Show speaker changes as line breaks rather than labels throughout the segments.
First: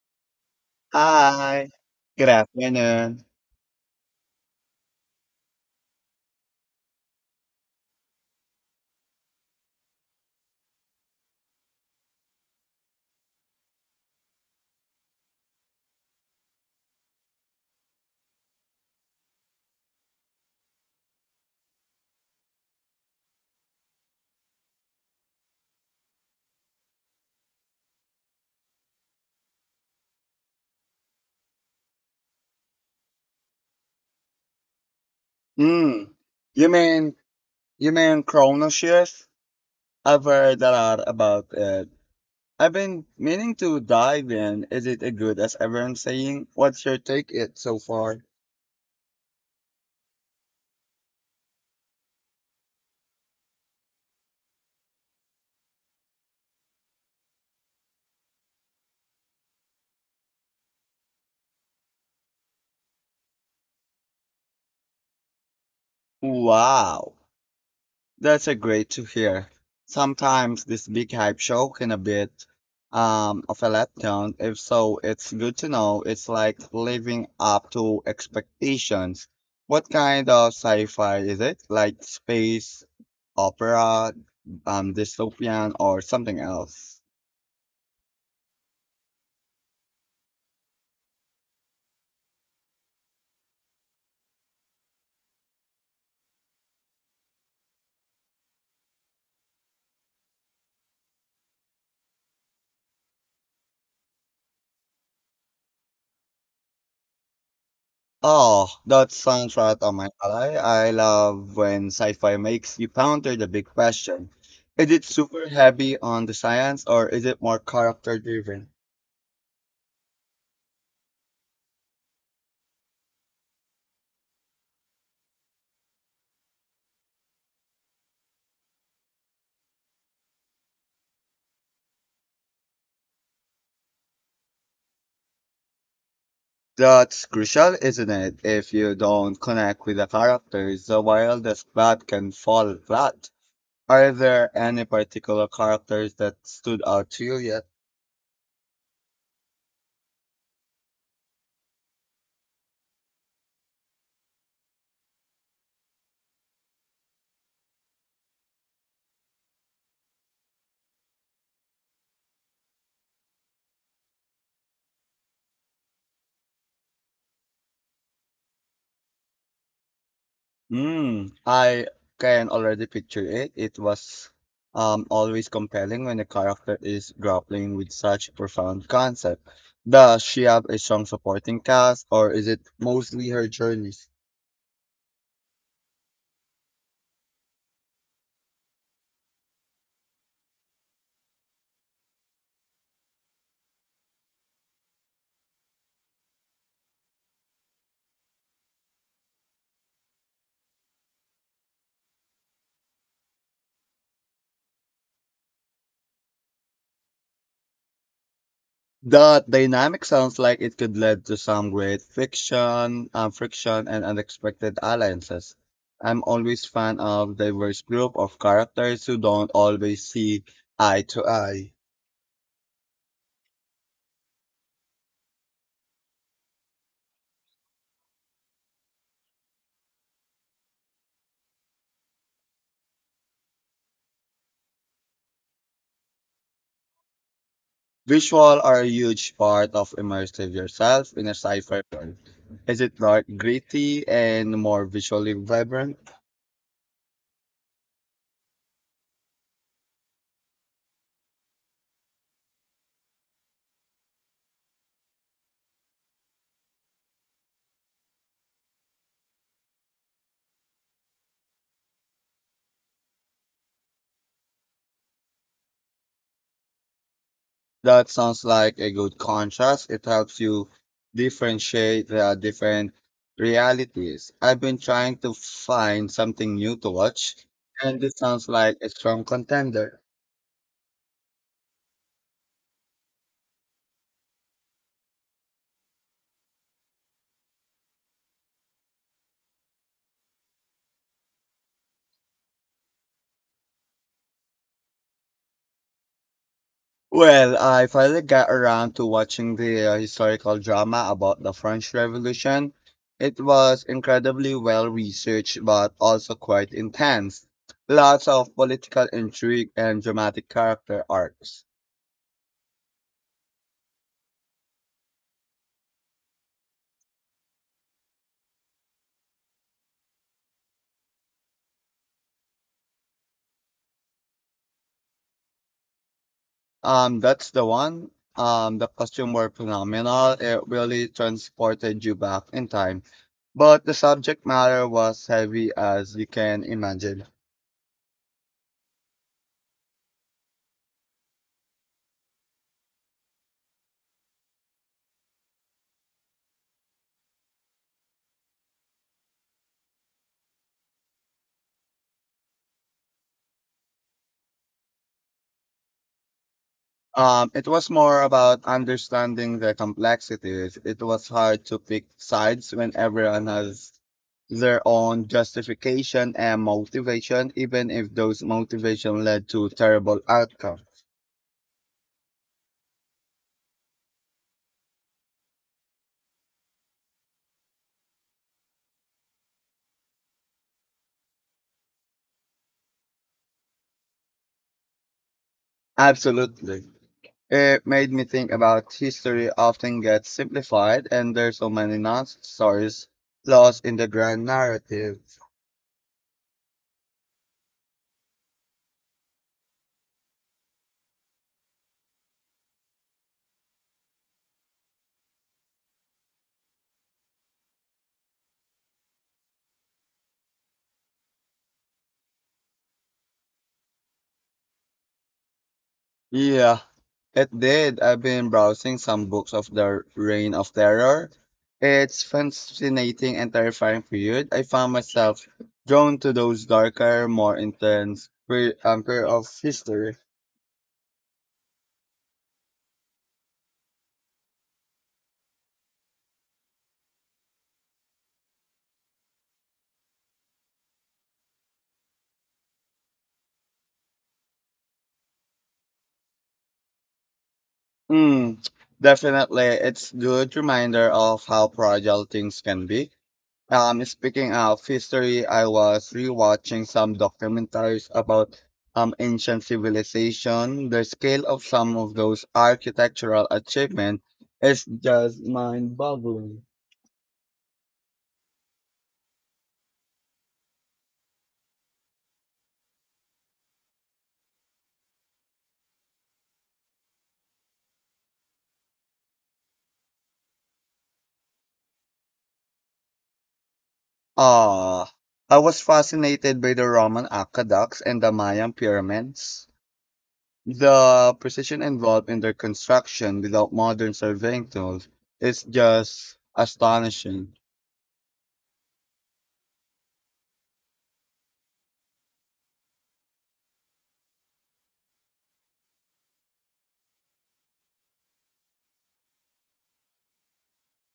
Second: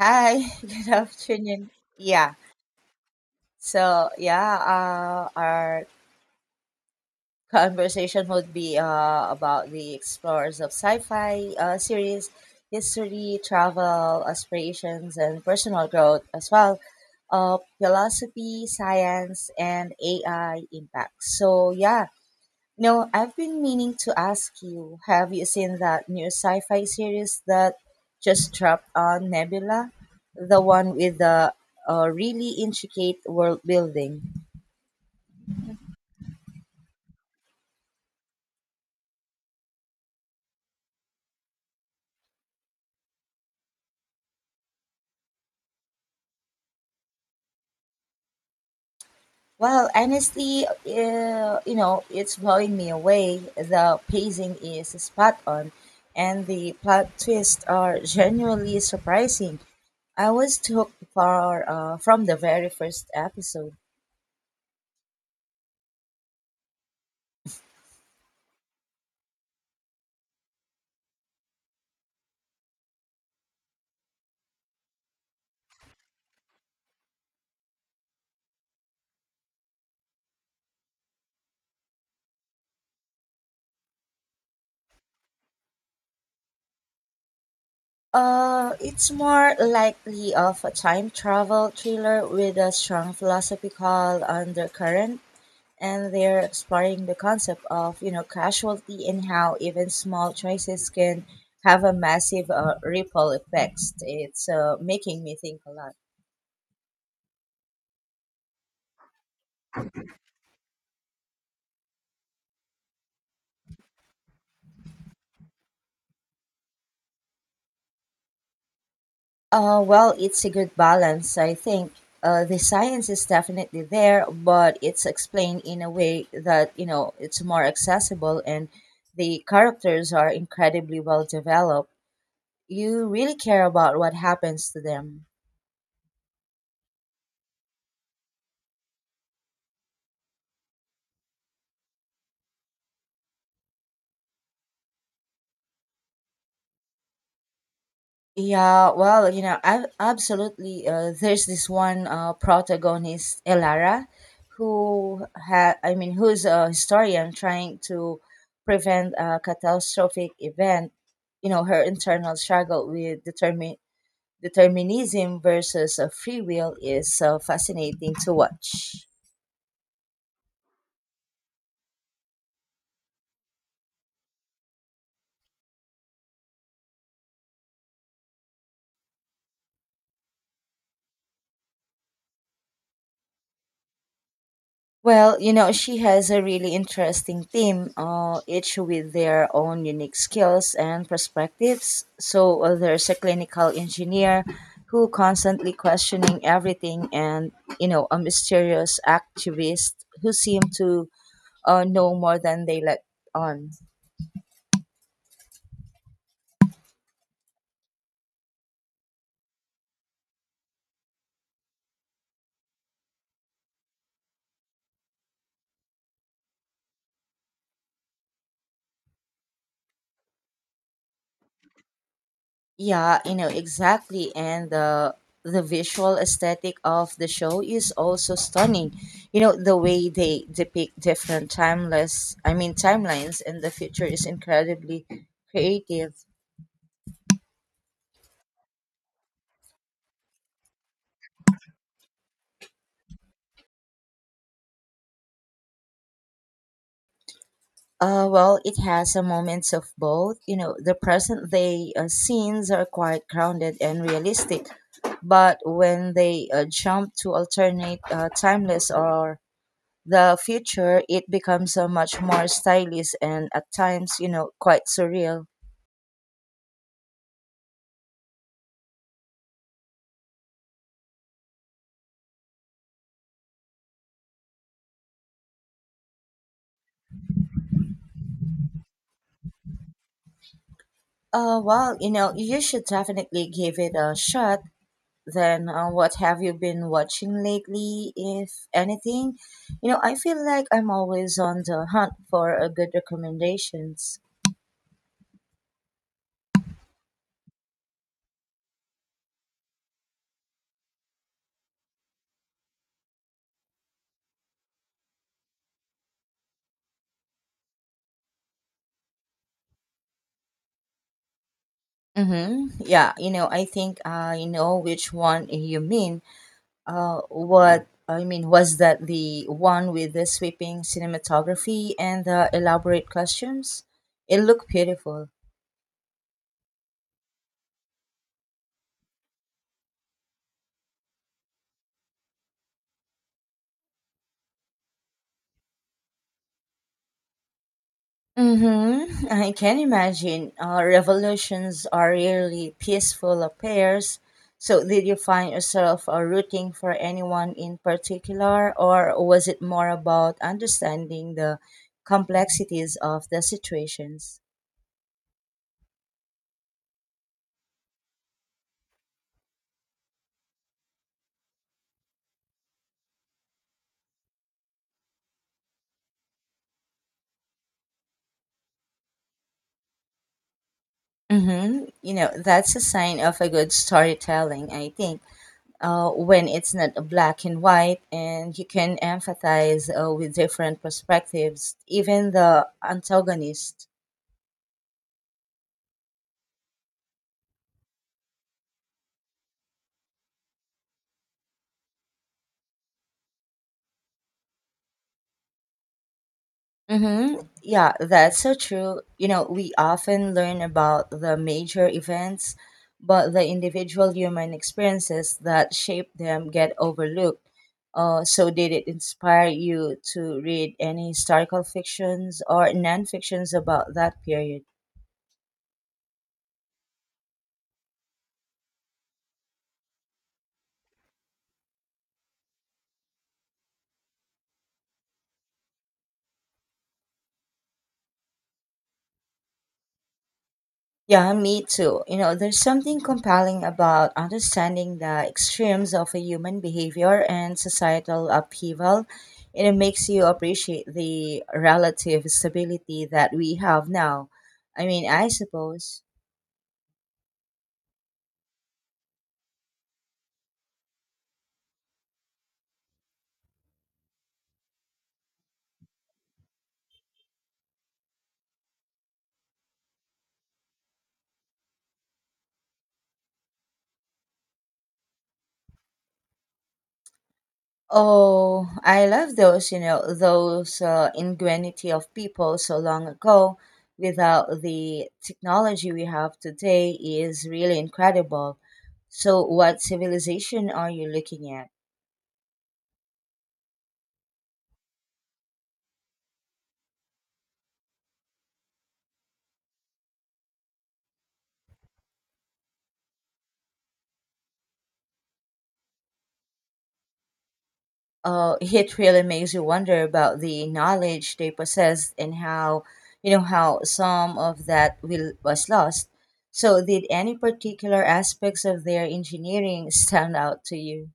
Hi, good
Hi.
afternoon.
Good
Yeah.
afternoon.
Our conversation would be about the explorers of sci-fi series, history, travel, aspirations, and personal growth as well, philosophy, science, and AI impact. So, yeah, no, I've been meaning to ask you, have you seen that new sci-fi series that just dropped on Nebula? The one with the really intricate world building.
Mm. You mean you mean chrono shift? I've heard a lot about it. I've been meaning to dive in. Is it as good as everyone's saying? What's your take it so far?
Well, honestly, it's blowing me away. The pacing is spot on, and the plot twists are genuinely surprising. I was hooked from the very first episode.
Wow. That's a great to hear. Sometimes this big hype show can a bit of a letdown. If so, it's good to know it's like living up to expectations. What kind of sci-fi is it? Like space, opera, dystopian, or something else?
It's more likely of a time travel thriller with a strong philosophical undercurrent, and they're exploring the concept of casualty and how even small choices can have a massive ripple effects. It's making me think a lot.
Oh, that sounds right on my alley. I love when sci-fi makes you ponder the big question. Is it super heavy on the science, or is it more character driven?
Well, it's a good balance, I think. The science is definitely there, but it's explained in a way that, it's more accessible and the characters are incredibly well developed. You really care about what happens to them.
That's crucial, isn't it? If you don't connect with the characters, the wildest plot can fall flat. Are there any particular characters that stood out to you yet?
Yeah, well, I absolutely. There's this one protagonist, Elara, who's a historian trying to prevent a catastrophic event. You know, her internal struggle with determinism versus free will is fascinating to watch.
Hmm, I can already picture it. It was always compelling when a character is grappling with such a profound concept. Does she have a strong supporting cast, or is it mostly her journey?
Well, she has a really interesting team, each with their own unique skills and perspectives. So there's a clinical engineer who constantly questioning everything and, a mysterious activist who seem to know more than they let on.
The dynamic sounds like it could lead to some great friction, and unexpected alliances. I'm always fan of diverse group of characters who don't always see eye to eye.
Yeah, you know, exactly. And the visual aesthetic of the show is also stunning. You know, the way they depict different timeless I mean timelines and the future is incredibly creative.
Visual are a huge part of immersive yourself in a sci-fi world. Is it dark, gritty, and more visually vibrant?
Well, it has a moments of both. You know, the present day scenes are quite grounded and realistic, but when they jump to alternate timeless or the future, it becomes so much more stylish and at times, quite surreal.
That sounds like a good contrast. It helps you differentiate the different realities. I've been trying to find something new to watch, and this sounds like a strong contender.
Uh well, you should definitely give it a shot then. Uh, what have you been watching lately, if anything? I feel like I'm always on the hunt for a good recommendations.
Well, I finally got around to watching the historical drama about the French Revolution. It was incredibly well researched, but also quite intense. Lots of political intrigue and dramatic character arcs.
Mm-hmm. Yeah, I think I know which one you mean. What I mean was that the one with the sweeping cinematography and the elaborate costumes? It looked beautiful.
That's the one. The costume were phenomenal. It really transported you back in time. But the subject matter was heavy as you can imagine.
Mm-hmm. I can imagine. Revolutions are rarely peaceful affairs. So, did you find yourself rooting for anyone in particular, or was it more about understanding the complexities of the situations?
It was more about understanding the complexities. It was hard to pick sides when everyone has their own justification and motivation, even if those motivation led to terrible outcome.
Mm-hmm. You know, that's a sign of a good storytelling, I think, when it's not a black and white and you can empathize, with different perspectives, even the antagonist.
Absolutely. It made me think about history often gets simplified and there's so many nonsense stories lost in the grand narrative.
Mm-hmm. Yeah, that's so true. We often learn about the major events, but the individual human experiences that shape them get overlooked. So did it inspire you to read any historical fictions or non-fictions about that period?
Yeah, it did. I've been browsing some books of the Reign of Terror. It's fascinating and terrifying period. I found myself drawn to those darker, more intense period of history.
Yeah, me too. You know, there's something compelling about understanding the extremes of a human behavior and societal upheaval. And it makes you appreciate the relative stability that we have now. I mean, I suppose.
Mm, definitely, it's good reminder of how fragile things can be. Speaking of history, I was rewatching some documentaries about ancient civilization. The scale of some of those architectural achievements is just mind-boggling.
Oh, I love those, those ingenuity of people so long ago without the technology we have today is really incredible. So, what civilization are you looking at?
Ah, I was fascinated by the Roman aqueducts and the Mayan pyramids. The precision involved in their construction without modern surveying tools is just astonishing.
It really makes you wonder about the knowledge they possessed and how, how some of that will, was lost. So, did any particular aspects of their engineering stand out to you?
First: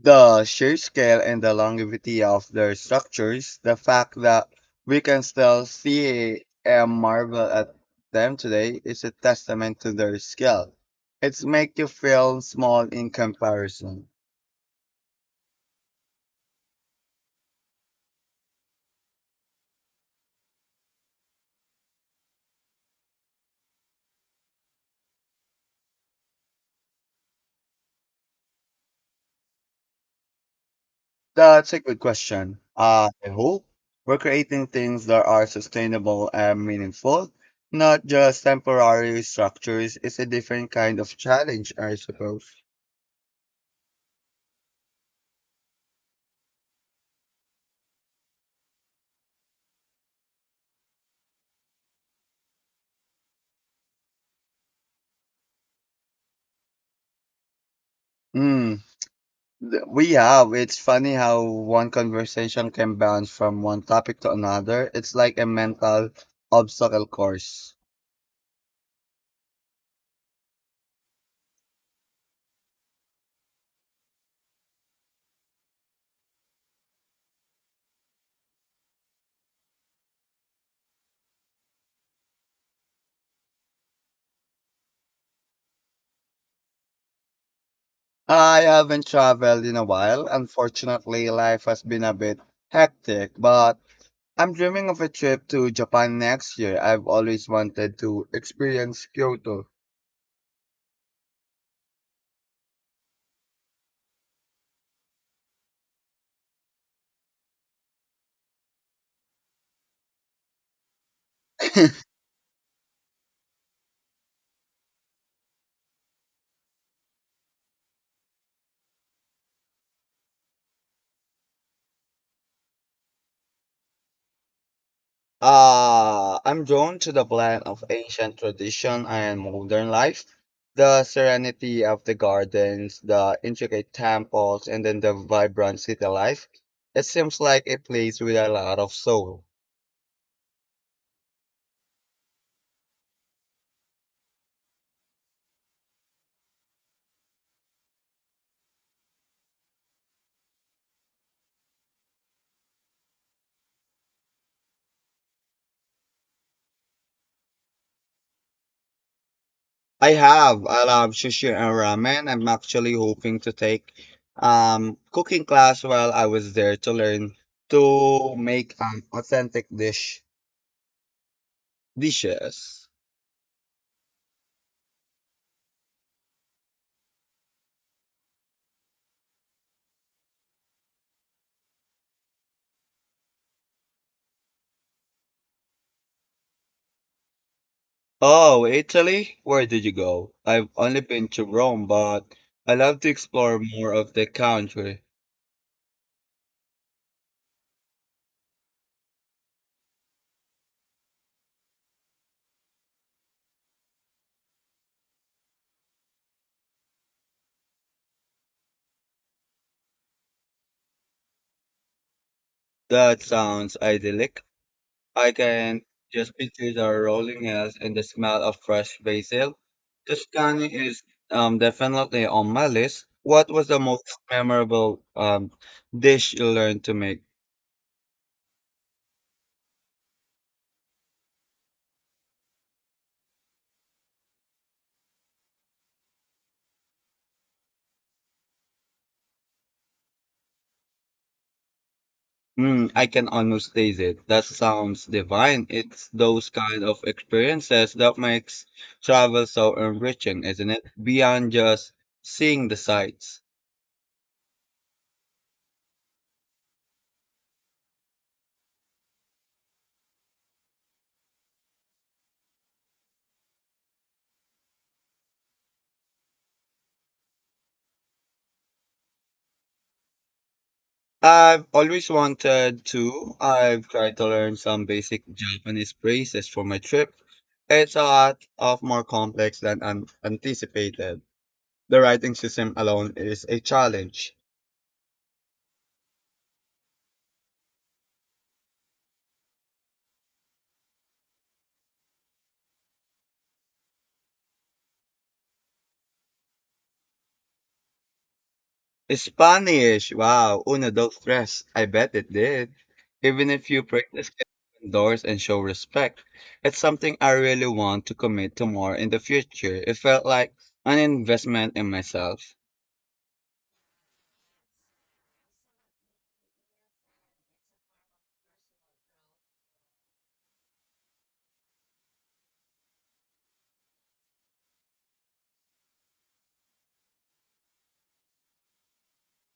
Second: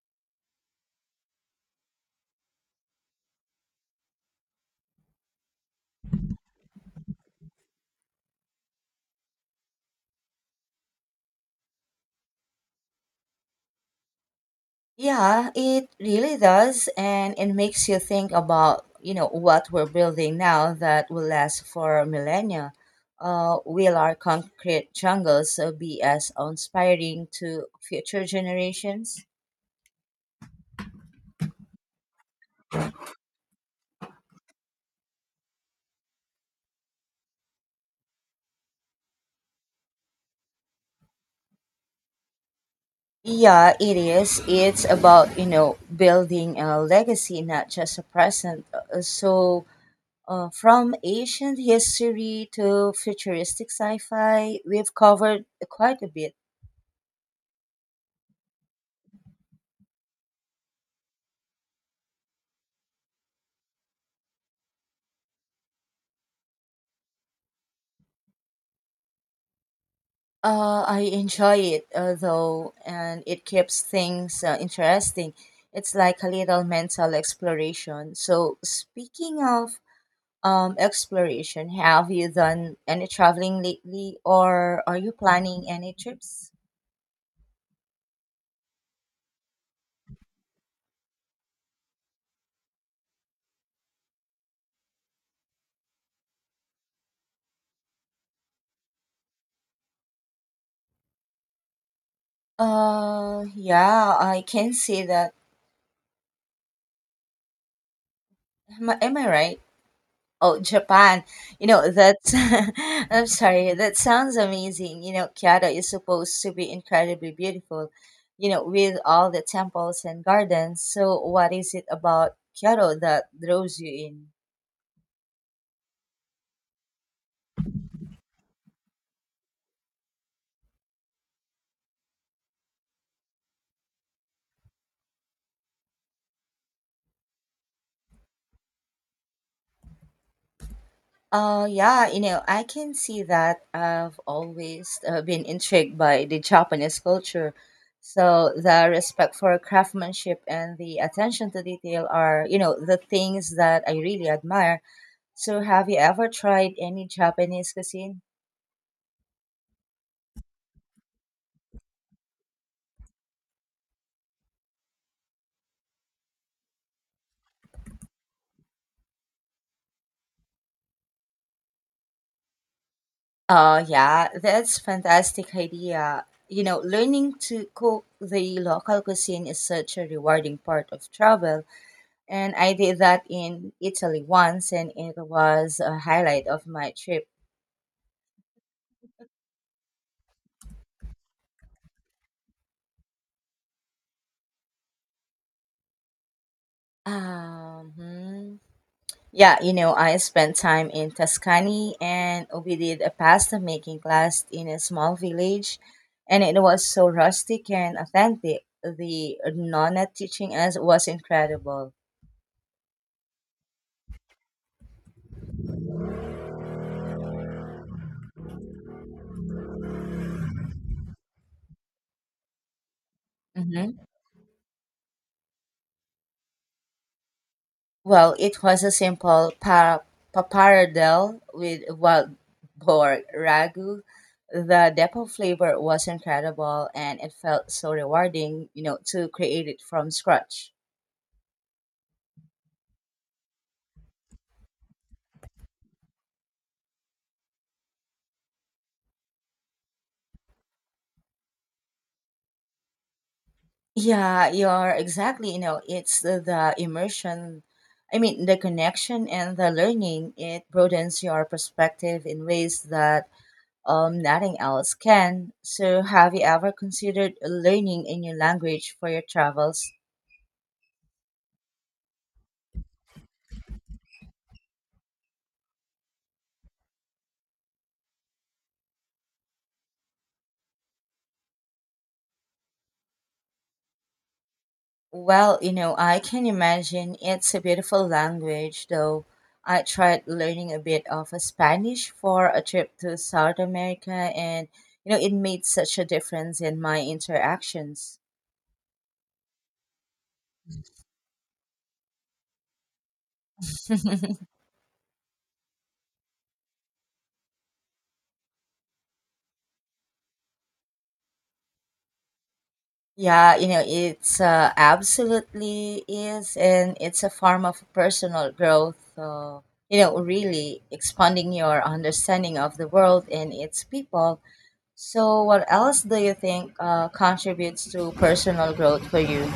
The sheer scale and the longevity of their structures, the fact that we can still see and marvel at them today, is a testament to their scale. It's make you feel small in comparison.
Yeah, it really does, and it makes you think about, what we're building now that will last for millennia. Will our concrete jungles be as inspiring to future generations?
That's a good question. I hope we're creating things that are sustainable and meaningful, not just temporary structures. It's a different kind of challenge, I suppose.
Yeah, it is. It's about, building a legacy, not just a present. So, from ancient history to futuristic sci fi, we've covered quite a bit.
Hmm. We have. It's funny how one conversation can bounce from one topic to another. It's like a mental obstacle course.
I enjoy it, though, and it keeps things interesting. It's like a little mental exploration. So, speaking of exploration, have you done any traveling lately, or are you planning any trips?
I haven't traveled in a while. Unfortunately, life has been a bit hectic, but I'm dreaming of a trip to Japan next year. I've always wanted to experience Kyoto.
Yeah, I can see that. Am I right? Oh, Japan. You know, that's, I'm sorry, that sounds amazing. You know, Kyoto is supposed to be incredibly beautiful, with all the temples and gardens. So, what is it about Kyoto that draws you in?
I'm drawn to the blend of ancient tradition and modern life, the serenity of the gardens, the intricate temples, and then the vibrant city life. It seems like a place with a lot of soul.
Yeah, I can see that. I've always been intrigued by the Japanese culture. So the respect for craftsmanship and the attention to detail are, the things that I really admire. So have you ever tried any Japanese cuisine?
I have. I love sushi and ramen. I'm actually hoping to take cooking class while I was there to learn to make authentic dishes.
Oh, yeah, that's fantastic idea. You know, learning to cook the local cuisine is such a rewarding part of travel. And I did that in Italy once, and it was a highlight of my trip.
Oh, Italy? Where did you go? I've only been to Rome, but I love to explore more of the country.
Um, hmm. Yeah, I spent time in Tuscany, and we did a pasta making class in a small village, and it was so rustic and authentic. The nonna teaching us was incredible.
That sounds idyllic. I can just picture the rolling hills and the smell of fresh basil. Tuscany is definitely on my list. What was the
hmm
most memorable dish you learned to make?
Well, it was a simple pappardelle with wild boar ragu. The depth of flavor was incredible, and it felt so rewarding, to create it from scratch.
Mm, I can almost taste it. That sounds divine. It's those kind of experiences that makes travel so enriching, isn't it? Beyond just seeing the sights.
Yeah, you're exactly, you know, it's the immersion, I mean, the connection and the learning. It broadens your perspective in ways that nothing else can. So, have you ever considered learning a new language for your travels?
I've always wanted to. I've tried to learn some basic Japanese phrases for my trip. It's a lot of more complex than an anticipated. The writing system alone is a challenge.
Well, I can imagine it's a beautiful language, though I tried learning a bit of Spanish for a trip to South America, and, it made such a difference in my interactions.
Spanish, wow, uno, dos, tres. I bet it did even if you practice doors and show respect. It's something I really want to commit to more in the future. It felt like an investment in myself.
Yeah, you know, it's absolutely is, and it's a form of personal growth, really expanding your understanding of the world and its people. So, what else do you think contributes to personal growth for you?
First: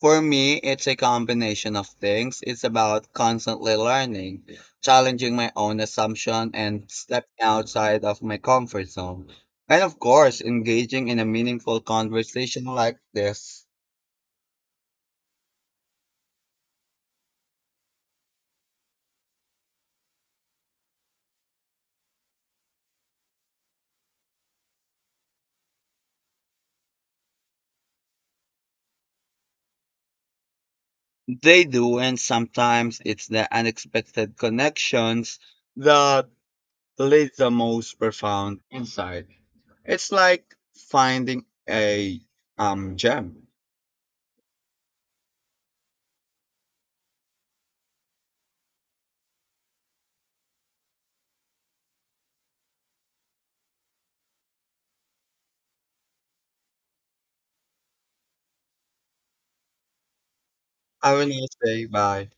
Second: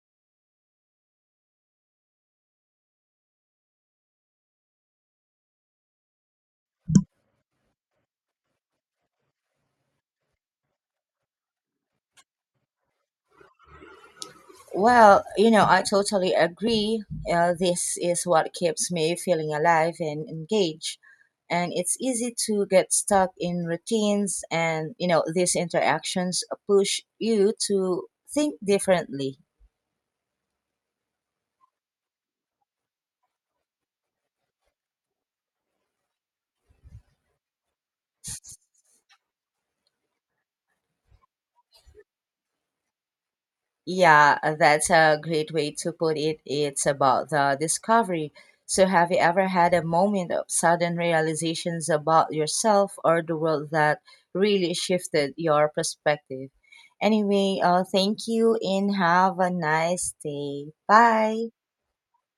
For me, it's a combination of things. It's about constantly learning, challenging my own assumption, and stepping outside of my comfort zone. And of course, engaging in a meaningful conversation like this.
Well, I totally agree. This is what keeps me feeling alive and engaged. And it's easy to get stuck in routines, and, these interactions push you to think differently.
They do, and sometimes it's the unexpected connections that lead the most profound insight. It's like finding a gem.
Yeah, that's a great way to put it. It's about the discovery. So, have you ever had a moment of sudden realizations about yourself or the world that really shifted your perspective? Anyway, thank you and have a nice day.
I will
Bye.
not say bye.